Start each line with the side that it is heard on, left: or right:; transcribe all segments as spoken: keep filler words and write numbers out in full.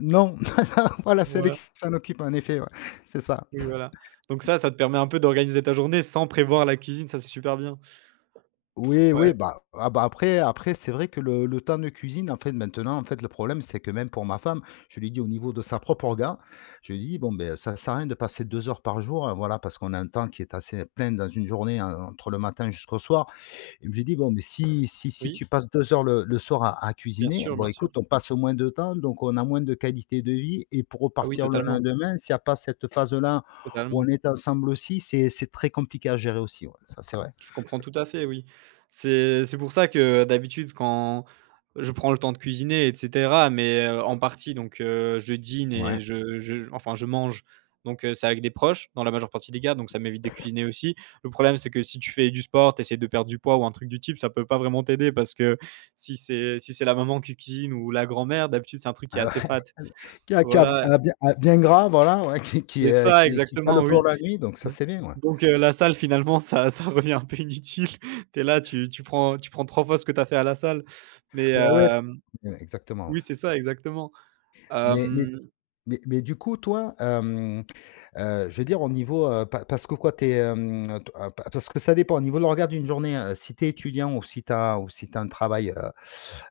left: Non voilà c'est elle
right: Voilà.
left: qui s'en occupe, en effet ouais, c'est ça.
right: Oui voilà donc ça ça te permet un peu d'organiser ta journée, sans prévoir la cuisine, ça c'est super bien.
left: Oui,
right: Ouais.
left: oui, bah, ah bah, après après c'est vrai que le le temps de cuisine en fait, maintenant, en fait, le problème c'est que même pour ma femme je lui ai dit au niveau de sa propre orga, je lui ai dit: «Bon, beh, ça sert à rien de passer deux heures par jour». Voilà, parce qu'on a un temps qui est assez plein dans une journée, en entre le matin jusqu'au soir et je lui ai dit: «Bon, mais si si si
right: Oui.
left: tu passes deux heures, le le soir à à
right: Bien
left: cuisiner,
right: sûr,
left: bon
right: bien sûr.
left: écoute, on passe moins de temps, donc on a moins de qualité de vie», et pour
right: Ah oui,
left: repartir le
right: totalement.
left: lendemain, s'il y a pas cette phase-là, où on
right: Totalement.
left: est ensemble aussi. C'est c'est très compliqué à gérer aussi ouais ça c'est vrai.
right: Je comprends tout à fait, oui. C'est c'est pour ça que d'habitude quand je prends le temps de cuisiner et cetera, mais, heu, en partie donc heu, je dîne
left: Ouais.
right: et je je enfin je mange, donc c'est avec des proches, dans la majeure partie des cas, donc ça m'évite de cuisiner aussi. Le problème c'est que si tu fais du sport, tu essaies de perdre du poids ou un truc du type, ça peut pas vraiment t'aider parce que si c'est si c'est la maman qui cuisine ou la grand-mère, d'habitude c'est un truc qui est
left: Ah,
right: assez
left: ouais.
right: fat
left: Qui a qui a elle
right: voilà.
left: a bien a bien gras, voilà, ouais qui qui,
right: C'est
left: heu,
right: ça
left: qui cale,
right: exactement,
left: heu,
right: oui.
left: pour la nuit, donc ça c'est bien, ouais.
right: Donc heu, la salle finalement, ça ça revient un peu inutile. Tu es là, tu tu prends tu prends trois fois ce que tu as fait à la salle mais
left: Ouais, ouais.
right: hem
left: Exactement, ouais.
right: oui, c'est ça, exactement.
left: Mais mais
right: Mmh
left: mais mais du coup toi, hem, heu, je veux dire au niveau, heu, pa parce que quoi tu es, hem t ah pa parce que ça dépend au niveau de l'orga d'une journée, heu, si tu es étudiant ou si tu as ou si tu as un travail, heu,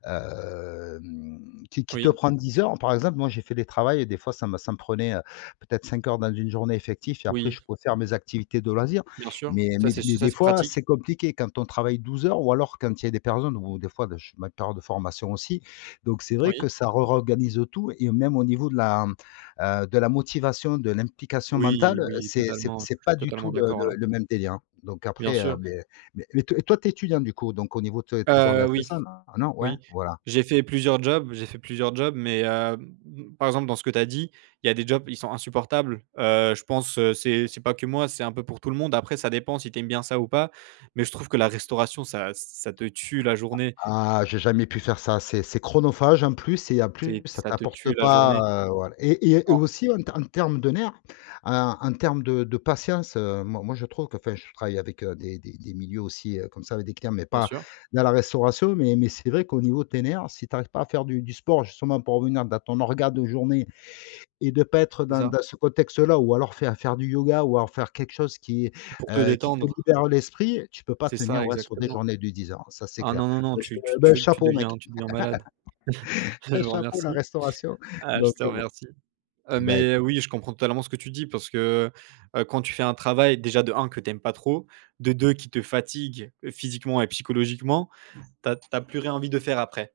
left: hem, qui qui te
right: Oui.
left: prend dix heures par exemple, moi j'ai fait des travails et des fois ça ça me prenait, heu, peut-être cinq heures dans une journée effectif et après
right: Oui.
left: je pouvais faire mes activités de loisirs
right: Bien sûr,
left: mais
right: ça
left: mais
right: c'est s
left: mais
right: ça
left: des
right: c'est
left: fois,
right: pratique.
left: c'est compliqué, quand on travaille douze heures ou alors quand il y a des personnes ou des fois, bah je fais ma période de formation aussi. Donc c'est vrai que
right: Oui.
left: ça rorganise tout et même au niveau de la, heu, de la motivation, de l'implication
right: Oui,
left: mentale, heu,
right: oui,
left: c'est c'est
right: totalement,
left: c'est pas du
right: totalement
left: tout le
right: d'accord là.
left: le le même délire, hein donc
right: Bien
left: après, heu,
right: sûr.
left: beh beh, mais tu es étudiant du coup? Donc au niveau de tes orga
right: Heu,
left: c'est
right: oui,
left: ça? Ah, non? Ouais,
right: oui,
left: voilà.
right: j'ai fait plusieurs jobs j'ai fait plusieurs jobs, mais heu, m m par exemple dans ceux que tu as dit, il y a des jobs, ils sont insupportables. Heu, je pense c'est c'est pas que moi, c'est un peu pour tout le monde. Après ça dépend si tu aimes bien ça ou pas, mais je trouve que la restauration ça ça te tue la
left: Ah
right: journée.
left: ah j'ai jamais pu faire ça. C'est c'est chronophage en plus c'est en plus
right: C'est
left: ça
right: ça te tue
left: t'apporte
right: la journée.
left: pas, heu, voilà et et
right: En
left: aussi en t en terme de nerfs, en en termes de de patience, heu, moi moi je trouve qu'enfin je travaille avec, heu, des des des milieux, heu, aussi comme ça avec des clients, mais
right: Bien
left: pas
right: sûr.
left: dans la restauration, mais mais c'est vrai qu'au niveau de tes nerfs. Si tu arrives pas à faire du du sport justement pour revenir dans ton orga de journée et de pas être
right: C'est
left: dans
right: ça!
left: dans ce contexte-là ou alors faire faire du yoga ou alors faire quelque chose qui,
right: Pour te
left: heu, qui te
right: détendre.
left: libère l'esprit. Tu peux pas
right: C'est ça,
left: tenir, ouais, sur des
right: exactement.
left: journées de dix heures ça c'est
right: Ah
left: clair.
right: non, non, non,
left: Bah, je te
right: tu tu
left: beh,
right: tu tu
left: chapeau mec,
right: deviens tu deviens malade.
left: hey
right: Je vous
left: chapeau, la
right: remercie,
left: restauration
right: heu, je
left: donc
right: te
left: heu, bon.
right: remercie. Heu,
left: Bah écou
right: mais oui, je comprends totalement ce que tu dis, parce que, ben, quand tu fais un travail déjà de un que tu aimes pas trop, de deux qui te fatigue physiquement et psychologiquement tu as tu as plus rien envie de faire après.